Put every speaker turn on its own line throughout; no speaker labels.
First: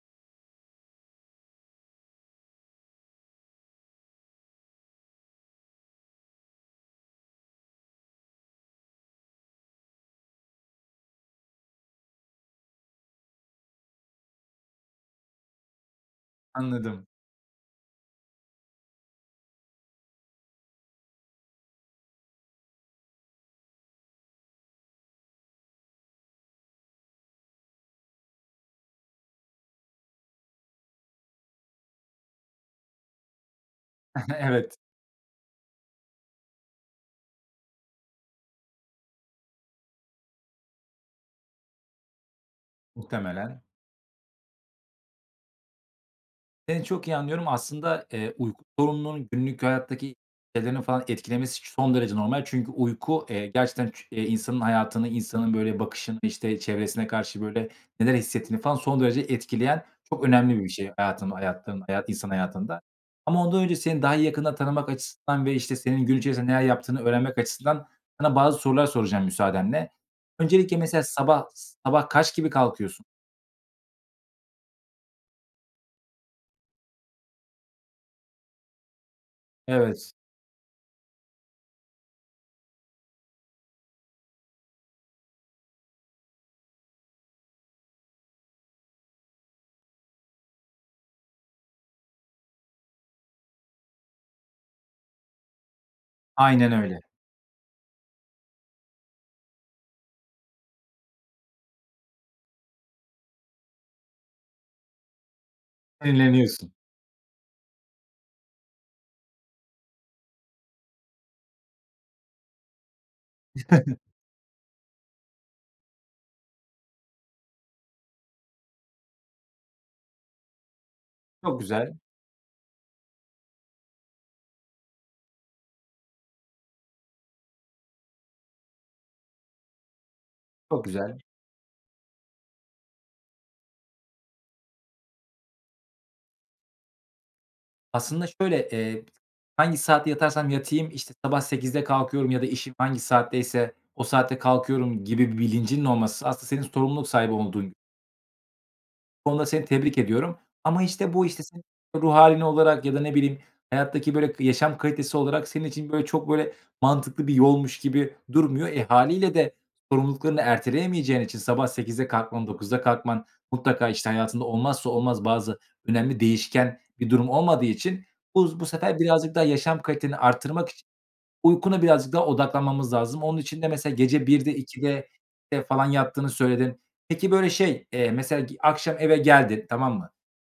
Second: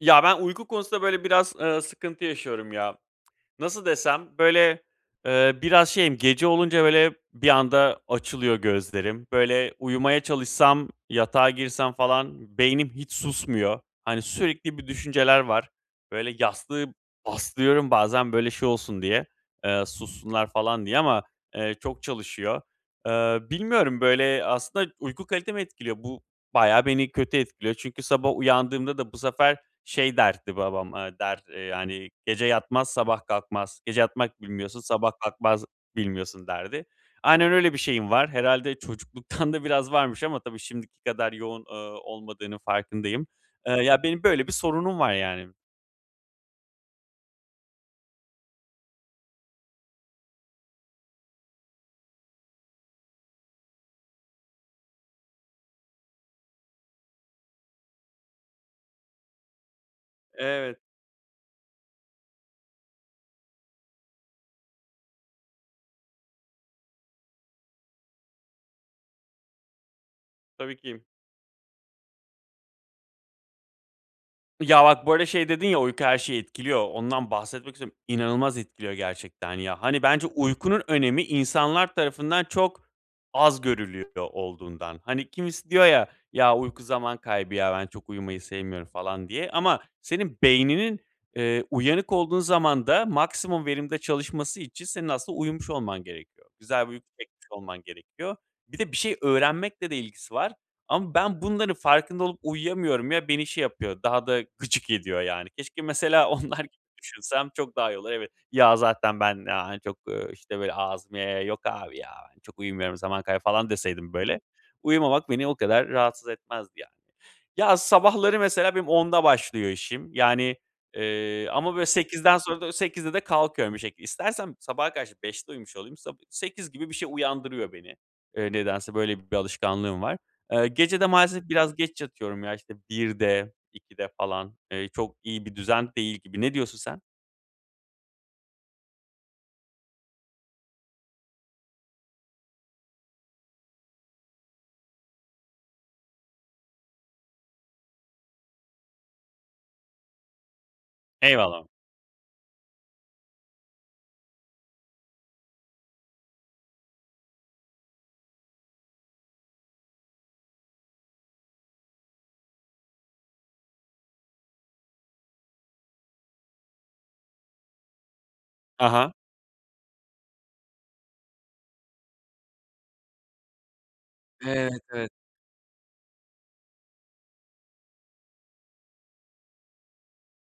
Ya, ben uyku konusunda böyle biraz, eee, sıkıntı yaşıyorum ya. Nasıl desem? Böyle, eee, biraz şeyim, gece olunca böyle bir anda açılıyor gözlerim. Böyle, uyumaya çalışsam, yatağa girsem falan beynim hiç susmuyor. Hani sürekli bir düşünceler var. Böyle yastığı
Anladım.
bastırıyorum bazen, böyle, şey olsun diye, eee, sussunlar falan diye ama, eee, çok çalışıyor. Eee, bilmiyorum, böyle, aslında uyku kalitemi etkiliyor. Bu bayağı beni kötü etkiliyor çünkü sabah uyandığımda da bu sefer şey derdi babam, eee, der, eee, yani, "Gece yatmaz, sabah kalkmaz. Gece yatmak
Evet.
bilmiyorsun, sabah kalkmak bilmiyorsun." derdi. Aynen öyle bir şeyim var. Herhâlde çocukluktan da biraz varmış ama tabii şimdiki kadar yoğun, eee, olmadığının farkındayım.
Muhtemelen.
Eee, ya, benim böyle bir sorunum var yani.
Seni çok iyi anlıyorum. Aslında, eee, uyku sorununun günlük hayattaki şeylerini falan etkilemesi son derece normal çünkü uyku, eee, gerçekten çu insanın hayatını, insanın böyle bakışını, işte, çevresine karşı böyle neler hissettiğini falan son derece etkileyen çok önemli bir bir
Evet.
şey hayatın hayatın hayat insan hayatında ama ondan önce seni daha yakından tanımak açısından ve, işte, senin gün içinde neler yaptığını öğrenmek açısından sana bazı sorular soracağım müsaadenle.
Tabii
Öncelikle mesela
ki.
sabah sabah kaç gibi kalkıyorsun?
Ya, bak, bu arada şey dedin ya, "Uyku her şeyi etkiliyor." Ondan bahsetmek istiyorum. İnanılmaz etkiliyor gerçekten ya. Hani,
Evet.
bence uykunun önemi insanlar tarafından çok az görülüyor olduğundan. Hani, kimisi diyor ya, "Ya, uyku zaman kaybı ya. Ben, çok uyumayı sevmiyorum." falan diye. Ama senin beyninin, eee, uyanık olduğun zamanda maksimum verimde çalışması için senin aslında uyumuş olman gerekiyor.
Aynen
Güzel bir
öyle.
uyku çekmiş olman gerekiyor. Bir de bir şey öğrenmekle de ilgisi var ama ben bunların farkında olup uyuyamıyorum ya, beni şey yapıyor, daha da gıcık ediyor yani. Keşke mesela onlar gibi
[unintelligible]
düşünsem çok daha iyi olur. Evet "Ya, zaten ben, aaa, hani çok" ııı, işte, böyle ağzımı yaya yaya, "Yok, abi ya, ben çok uyumuyorum, zaman kaybı." falan deseydim böyle, uyumamak beni o kadar rahatsız etmezdi yani. Ya, sabahları mesela benim 10'da başlıyor işim. Yani, eee,
Çok
ama, böyle,
güzel.
8'den sonra da 8'de de kalkıyorum bir şekilde. İstersem sabaha karşı 5'te uyumuş olayım. Sabi 8 gibi bir şey uyandırıyor beni, eee, nedense böyle bir alışkanlığım var. Eee,
Çok
gece de
güzel.
maalesef biraz geç yatıyorum ya, işte, 1'de, 2'de falan, eee, çok iyi bir düzen değil gibi. Ne diyorsun sen?
Aslında şöyle, eee, hangi saat yatarsam yatayım, işte, sabah 08.00'de kalkıyorum ya da işim hangi saatteyse o saatte kalkıyorum gibi bir bilincinin olması aslında senin sorumluluk sahibi olduğun [unintelligible] Bu konuda seni tebrik ediyorum ama, işte, bu, işte, senin
Eyvallah.
ruh hâlin olarak ya da, ne bileyim, hayattaki, böyle, k yaşam kalitesi olarak senin için, böyle, çok, böyle, mantıklı bir yolmuş gibi durmuyor. E, hâliyle de sorumluluklarını erteleyemeyeceğin için sabah 08.00'de kalkman, 09.00'da kalkman mutlaka, işte, hayatında olmazsa olmaz bazı önemli değişken bir durum olmadığı için bu bu
Ha
sefer
ha.
birazcık daha yaşam kaliteni arttırmak için uykuna birazcık daha odaklanmamız lazım. Onun için de mesela gece 01.00'de,
Evet,
02.00'de,
evet.
eee, falan yattığını söyledin. Peki, böyle, şey, eee, mesela, ge akşam eve geldin, tamam mı?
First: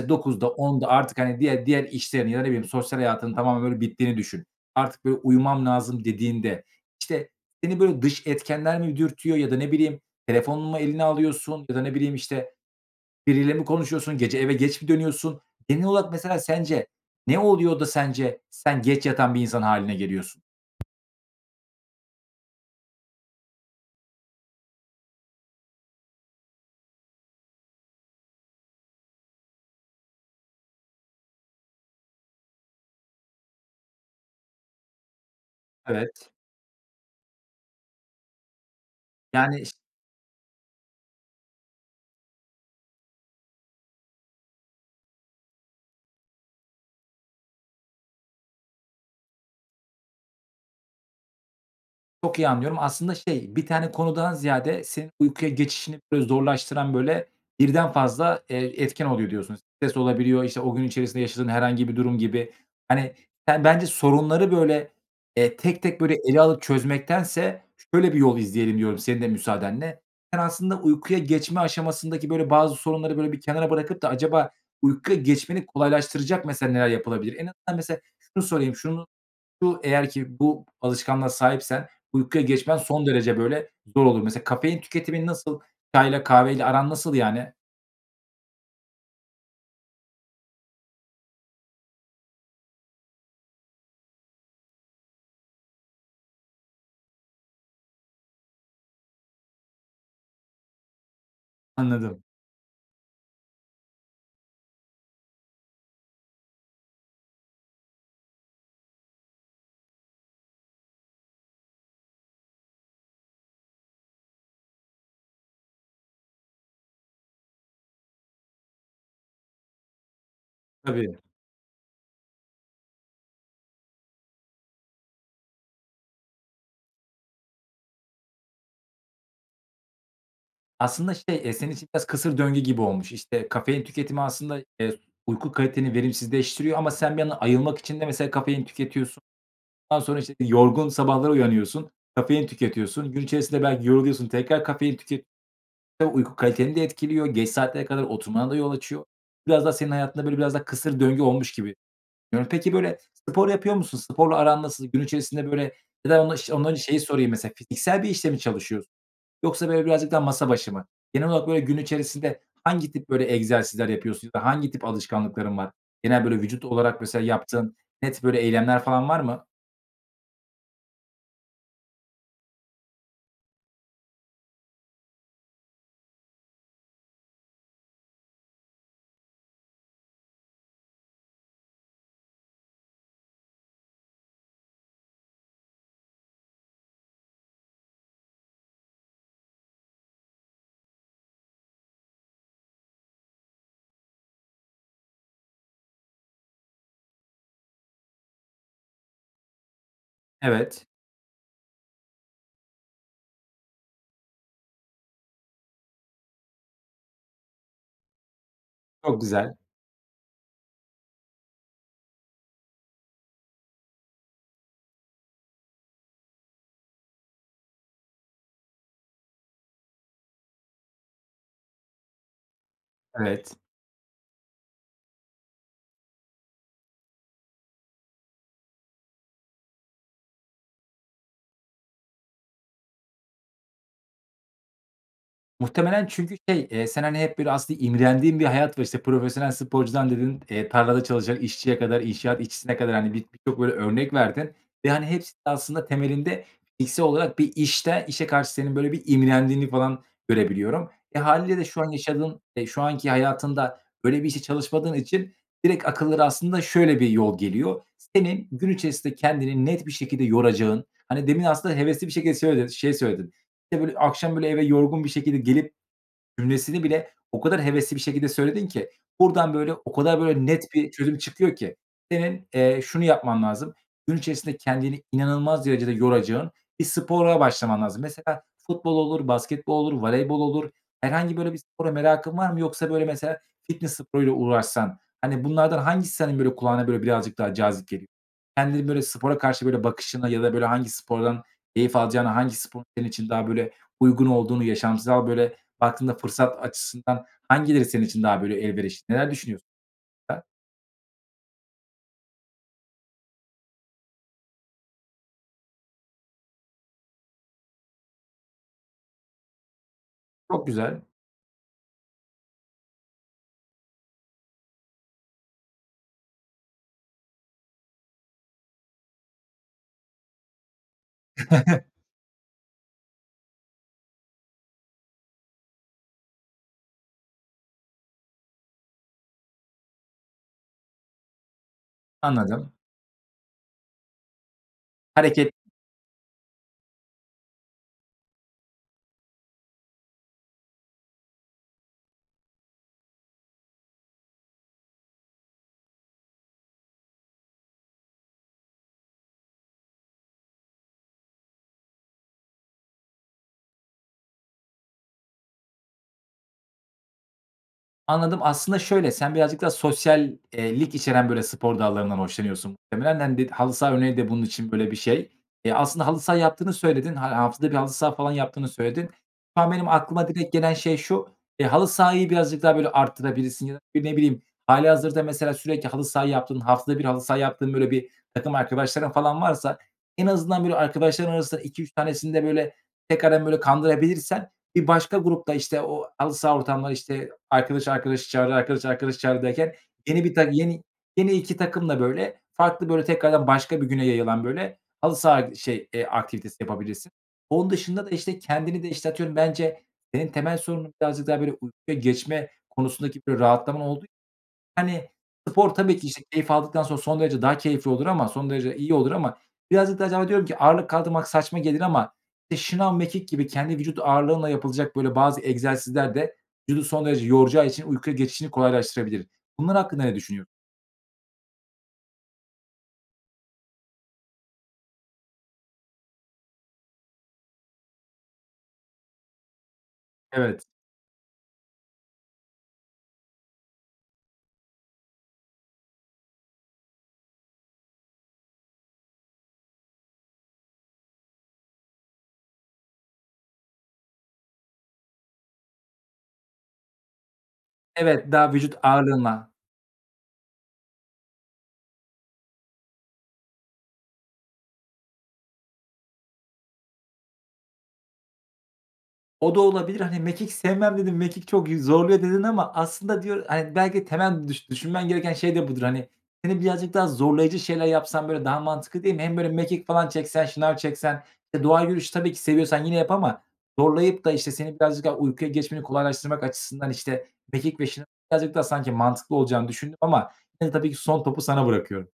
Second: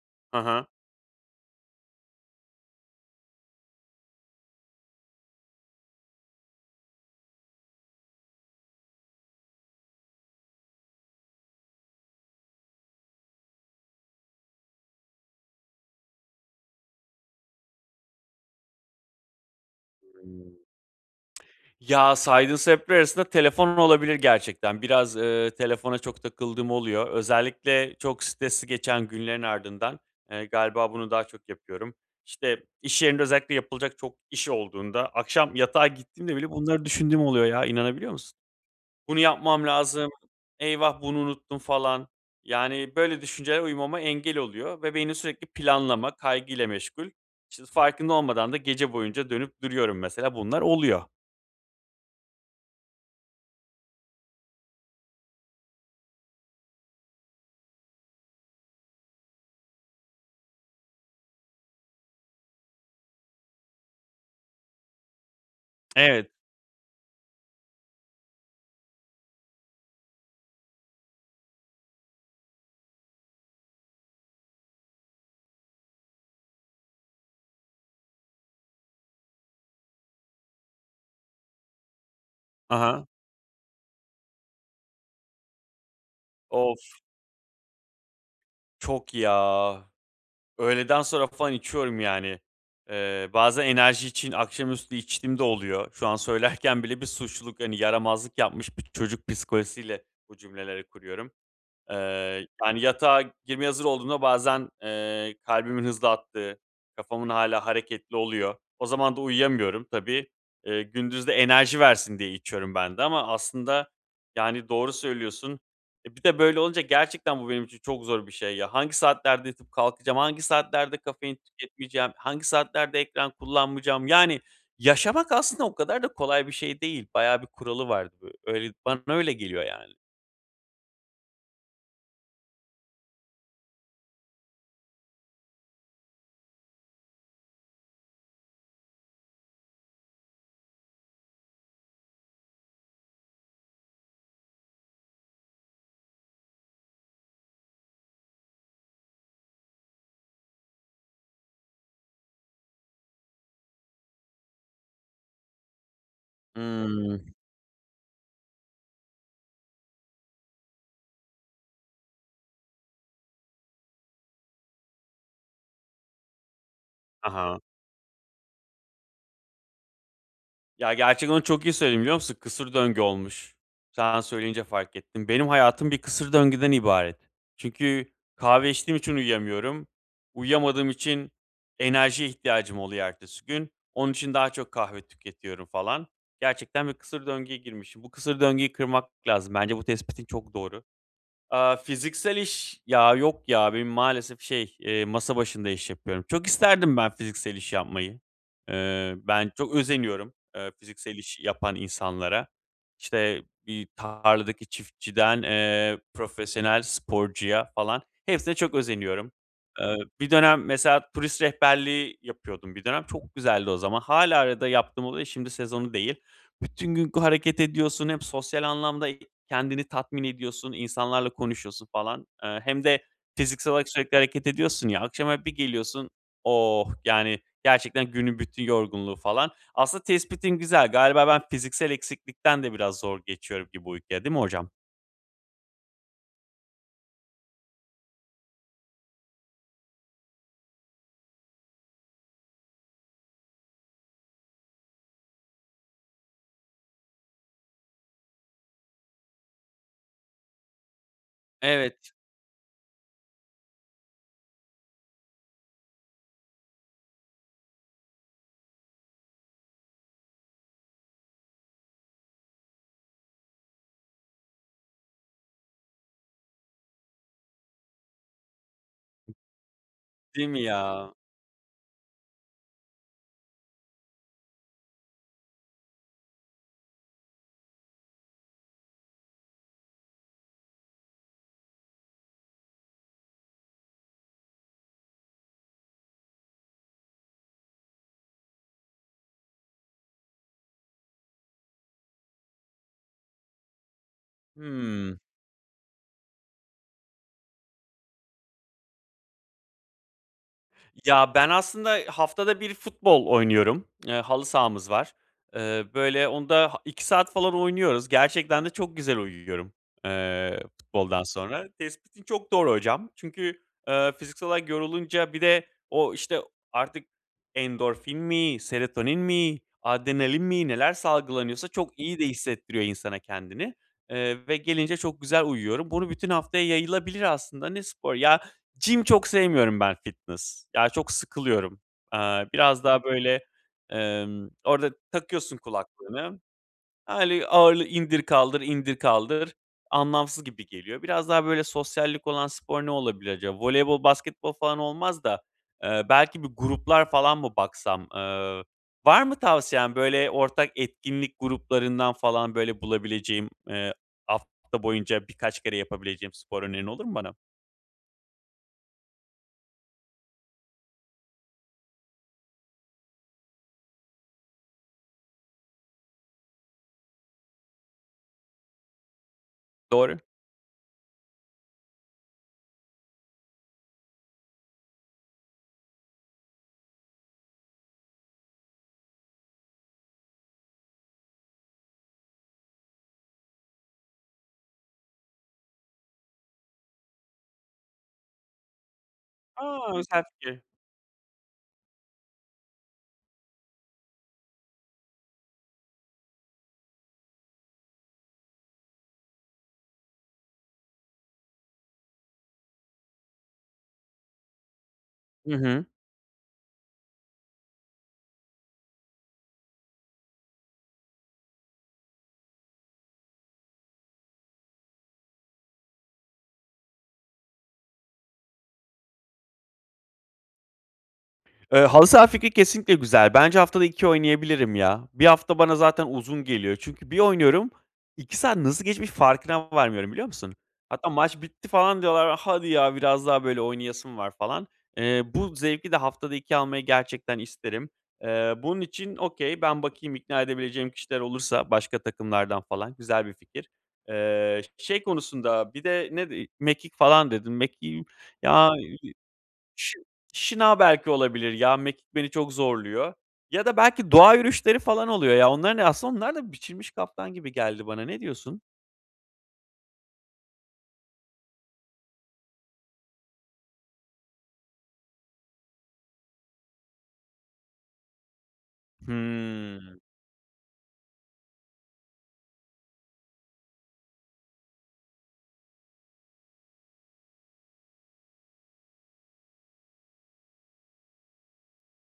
E,
Hı
21.00'de
hı.
22.00'de artık, hani diğer diğer işlerini ya, ne bileyim, sosyal hayatının tamamen öyle bittiğini düşün. Artık, böyle, "Uyumam lazım," dediğinde, işte, seni, böyle, dış etkenler mi dürtüyor ya da, ne bileyim, telefonunu mu eline alıyorsun ya da, ne bileyim, işte, biriyle mi konuşuyorsun? Gece eve geç mi dönüyorsun? Genel olarak, mesela, sence ne oluyor da sence sen geç yatan bir insan hâline geliyorsun?
Hımm. Ya, saydığın sebepler arasında telefon olabilir gerçekten. Biraz, ııı, telefona çok takıldığım oluyor. Özellikle çok stresli geçen günlerin ardından, eee, galiba bunu daha çok yapıyorum. İşte, iş yerinde özellikle yapılacak çok iş olduğunda, akşam yatağa
Evet.
gittiğimde bile bunları düşündüğüm oluyor ya. İnanabiliyor musun? "Bunu
Yani,
yapmam
iş
lazım. Eyvah, bunu unuttum falan." Yani, böyle düşünceler uyumama engel oluyor ve beynim sürekli planlama, kaygıyla meşgul. İşte, farkında olmadan da gece boyunca dönüp duruyorum, mesela. Bunlar oluyor.
Çok iyi anlıyorum. Aslında şey bir tane konudan ziyade senin uykuya geçişini, böyle, zorlaştıran, böyle, birden fazla, eee, etken oluyor diyorsun. Stres olabiliyor. İşte, o gün içerisinde yaşadığın herhangi bir durum gibi. Hani, sen bence sorunları, böyle, eee, tek tek böyle
Evet.
ele alıp çözmektense şöyle bir yol izleyelim diyorum senin de müsaadenle. Sen aslında uykuya geçme aşamasındaki, böyle, bazı sorunları böyle bir kenara bırakıp da acaba uykuya geçmeni kolaylaştıracak mesela neler yapılabilir? En azından mesela şunu sorayım. Şunu şu eğer ki bu alışkanlığa sahipsen uykuya
Hı
geçmen son
hı.
derece böyle zor olur. Mesela kafein tüketiminin nasıl? Çayla kahveyle
Of!
aran nasıl yani?
Çok ya. Öğleden sonra falan içiyorum, yani. Eee, bazen enerji için akşamüstü içtiğim de oluyor. Şu an söylerken bile bir suçluluk, hani, yaramazlık yapmış bir çocuk psikolojisiyle bu cümleleri kuruyorum.
Anladım.
Eee, yani, yatağa girmeye hazır olduğumda bazen, eee, kalbimin hızlı attığı, kafamın hâlâ hareketli oluyor. O zaman da uyuyamıyorum tabii. Eee, gündüz de enerji versin diye içiyorum ben de ama aslında, yani, doğru söylüyorsun. E, bir de böyle olunca gerçekten bu benim için çok zor bir şey ya. Hangi saatlerde yatıp kalkacağım? Hangi saatlerde
Tabii.
kafein tüketmeyeceğim? Hangi saatlerde ekran kullanmayacağım? Yani, yaşamak aslında o kadar da kolay bir şey değil. Bayağı bir kuralı var öyle bana öyle geliyor, yani.
Aslında şey, eee, senin için biraz kısır döngü gibi olmuş. İşte, kafein tüketimi aslında, eee, uyku kaliteni verimsizleştiriyor ama sen bir yandan ayılmak için de mesela kafein tüketiyorsun. Ondan sonra, işte, yorgun sabahlara uyanıyorsun, kafein tüketiyorsun. Gün içerisinde belki yoruluyorsun, tekrar kafein tüket [unintelligible] Uyku kaliteni de etkiliyor. Geç saatlere kadar oturmana da yol açıyor. Biraz da senin hayatında böyle biraz da kısır döngü olmuş gibi. [unintelligible] peki, böyle, spor yapıyor musun? Sporla aran nasıl? Gün içerisinde, böyle Ya da ondan şe önce ondan önce şeyi
Hıı.
sorayım, mesela, fiziksel bir işte mi çalışıyorsun yoksa, böyle, birazcık daha masa başı mı? Genel olarak, böyle, gün içerisinde hangi tip, böyle, egzersizler yapıyorsun ya da hangi tip alışkanlıkların var? Genel, böyle, vücut olarak mesela
I hı.
yaptığın net böyle eylemler falan var mı?
Ya, gerçekten onu çok iyi söyledin, biliyor musun? Kısır döngü olmuş. Sen söyleyince fark ettim. Benim hayatım bir kısır döngüden ibaret. Çünkü kahve içtiğim için uyuyamıyorum. Uyuyamadığım için enerjiye ihtiyacım oluyor ertesi gün. Onun için daha çok kahve tüketiyorum falan. Gerçekten bir kısır döngüye girmişim. Bu kısır döngüyü kırmak lazım. Bence bu tespitin çok doğru. Aaa, fiziksel iş, ya yok ya, benim maalesef şey, eee, masa başında iş yapıyorum. Çok isterdim ben fiziksel iş yapmayı. Eee, ben çok özeniyorum, eee,
Evet.
fiziksel iş yapan insanlara. İşte, bir tarladaki çiftçiden, eee, profesyonel sporcuya falan hepsine çok
Çok
özeniyorum.
güzel.
Eee, bir dönem mesela turist rehberliği yapıyordum bir dönem. Çok güzeldi o zaman. Hâlâ arada yaptığım oluyor, şimdi sezonu değil. Bütün gün g hareket ediyorsun. Hem sosyal anlamda, eee, kendini tatmin ediyorsun. İnsanlarla konuşuyorsun falan. Eee, hem de
Evet.
fiziksel olarak sürekli hareket ediyorsun ya. Akşam eve bir geliyorsun, oh! Yani, gerçekten günün bütün yorgunluğu falan. Aslında tespitin güzel. Galiba ben, fiziksel eksiklikten de biraz zor geçiyorum gibi uykuya, değil mi hocam?
Muhtemelen çünkü şey, eee, sen, hani, hep, böyle, aslında imrendiğin bir hayat var, işte, profesyonel sporcudan dedin, eee, tarlada çalışan işçiye kadar, inşaat işçisine kadar, hani, bi bi birçok böyle örnek verdin ve, hani, hepsi de aslında temelinde fiziksel olarak bir işte işe karşı senin böyle bir imrendiğini falan görebiliyorum. E, hâliyle de şu an
Evet.
yaşadığın, eee, şu anki hayatında böyle bir işte çalışmadığın için direkt akıllara aslında şöyle bir yol geliyor; senin gün içerisinde kendini net bir şekilde yoracağın, hani, demin aslında hevesli bir şekilde söyle şeyi söyledin, işte, böyle, "Akşam böyle eve yorgun bir şekilde gelip." cümlesini bile o kadar hevesli bir şekilde söyledin ki buradan, böyle, o kadar böyle
Değil mi
net bir
ya?
çözüm çıkıyor ki. Senin, eee, şunu yapman lazım. Gün içerisinde kendini inanılmaz derecede yoracağın bir spora başlaman lazım. Mesela futbol olur, basketbol olur, voleybol olur herhangi böyle bir spora merakın var mı yoksa, böyle, mesela fitness sporuyla uğraşsan, hani, bunlardan hangisi senin, böyle, kulağına, böyle, birazcık daha cazip geliyor? Kendinin, böyle, spora karşı, böyle, bakışına ya da, böyle, hangi spordan keyif alacağına, hangi sporun senin için daha böyle uygun olduğunu,
Hımm.
yaşamsal böyle baktığında fırsat açısından hangileri senin için daha, böyle, elverişli? Neler düşünüyorsun? [unintelligible]
Ya, ben aslında haftada 1 futbol oynuyorum. Eee, halı sahamız var. Eee, böyle, onda ha 2 saat falan oynuyoruz. Gerçekten de çok güzel uyuyorum, eee,
Çok güzel.
futboldan sonra. Tespitin çok doğru hocam. Çünkü, eee, fiziksel olarak yorulunca, bir de o, işte, artık endorfin mi, serotonin mi, adrenalin mi neler salgılanıyorsa, çok iyi de hissettiriyor insana kendini. Eee, ve gelince çok güzel uyuyorum. Bunu bütün haftaya yayılabilir aslında. Ne spor? Ya, gym çok sevmiyorum ben, fitness. Ya, çok sıkılıyorum. Iıı,
Anladım.
biraz daha, böyle, ımm, orada
Hareket
takıyorsun kulaklığını, öyle ağırlığı indir kaldır, indir kaldır. Anlamsız gibi geliyor. Biraz daha, böyle, sosyallik olan spor ne olabilir acaba? Voleybol, basketbol falan olmaz da, eee, belki bir gruplar falan mı baksam? Iıı, var mı tavsiyen? Böyle, ortak etkinlik gruplarından falan, böyle, bulabileceğim, eee, hafta boyunca birkaç kere yapabileceğim spor önerin olur mu bana?
Anladım. Aslında şöyle sen birazcık daha sosyal eee, lik içeren, böyle, spor dallarından hoşlanıyorsun muhtemelen. Hani, dedi halı saha örneği de bunun için böyle bir şey. Eee, aslında halı saha yaptığını söyledin. Ha haftada 1 halı saha falan yaptığını söyledin. Şu an benim
Doğru.
aklıma direkt gelen şey şu: Eee, halı sahayı birazcık daha, böyle, arttırabilirsin ya da, bir, ne bileyim, hâlihazırda mesela sürekli halı saha yaptığın, haftada 1 halı saha yaptığın, böyle, bir takım arkadaşların falan varsa, en azından, böyle, arkadaşların arasında 2-3 tanesini de, böyle, tekrardan, böyle, kandırabilirsen, bir başka grup da, işte, o halı saha ortamları, işte, arkadaş arkadaşı çağırır, arkadaş arkadaşı çağırır derken,
A!
yeni
Güzel
bir ta
fikir.
yeni yeni 2 takımla, böyle, farklı, böyle, tekrardan başka bir güne yayılan, böyle, halı saha, şey eee, aktivitesi yapabilirsin. Onun dışında da, işte, kendini de, işte, atıyorum, bence senin temel sorunun birazcık daha, böyle, uykuya geçme konusundaki bir rahatlama olduğu için, hani,
Hı
spor
hı.
tabii ki, işte, keyif aldıktan sonra son derece daha keyifli olur ama, son derece iyi olur ama birazcık da acaba diyorum ki ağırlık kaldırmak saçma gelir ama, işte, şınav, mekik gibi kendi vücut ağırlığınla yapılacak böyle bazı egzersizler de vücudu son derece yoracağı için uykuya geçişini kolaylaştırabilir. Bunlar hakkında ne düşünüyor
Iıı, halı saha fikri kesinlikle güzel. Bence haftada 2 oynayabilirim ya. 1 hafta bana zaten uzun geliyor. Çünkü bir oynuyorum, 2 saat nasıl geçmiş farkına varmıyorum, biliyor musun?
Evet.
Hatta, "Maç bitti." falan diyorlar. "Hadi ya, biraz daha böyle oynayasım var." falan. Iıı, bu zevki de haftada 2 almayı gerçekten isterim. Iıı, bunun için okay ben bakayım ikna edebileceğim kişiler olursa başka takımlardan falan, güzel bir fikir. Eee, ş şey konusunda bir de ne dedik? Mekik falan dedin. Mekiği
Evet, daha
ya,
vücut
ııı,
ağırlığınla.
şınav belki olabilir ya, mekik beni çok zorluyor. Ya da belki doğa yürüyüşleri falan oluyor ya, onların aslında onlar da biçilmiş kaftan gibi geldi bana. Ne diyorsun?
O da olabilir. Hani, "Mekik sevmem." dedin. "Mekik çok yü zorluyor." dedin ama aslında diyo hani, belki de temel düşün düşünmen gereken şey de budur, hani. Seni birazcık daha zorlayıcı şeyler yapsan böyle daha mantıklı değil mi? Hem böyle mekik
Hıı.
falan çeksen, şınav çeksen? E, doğa yürüyüşü tabii ki seviyorsan yine yap ama zorlayıp da, işte, seni birazcık daha uykuya geçmeni kolaylaştırmak açısından, işte, mekik ve şınavın birazcık daha mantıklı olacağını düşündüm ama yine tabii ki son topu sana bırakıyorum.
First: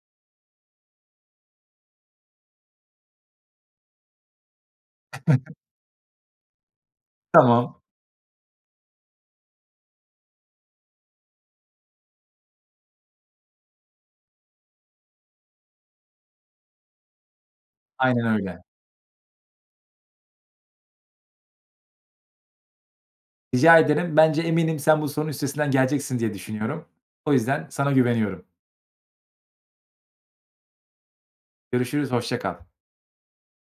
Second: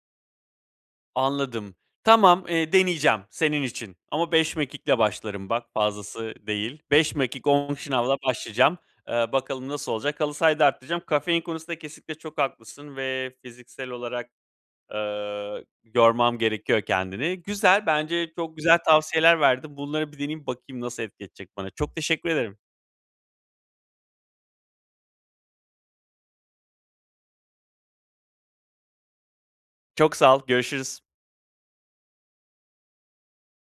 Anladım. Tamam. Iıı, deneyeceğim senin için ama 5 mekikle başlarım bak fazlası değil. 5 mekik 10
Tamam.
şınavla başlayacağım. Eee, bakalım nasıl olacak? Halı sahayı da arttıracağım. Kafein konusunda kesinlikle çok haklısın ve fiziksel olarak, ııı, yormam gerekiyor kendimi. Güzel.
Aynen
Bence çok
öyle.
güzel tavsiyeler verdin. Bunları bir deneyeyim. Bakayım nasıl etkileyecek edecek bana? Çok teşekkür ederim.
Rica ederim. Bence eminim sen bu sorunun üstesinden geleceksin diye düşünüyorum. O yüzden sana güveniyorum.
Çok sağ ol. Görüşürüz.
Görüşürüz, hoşça kal.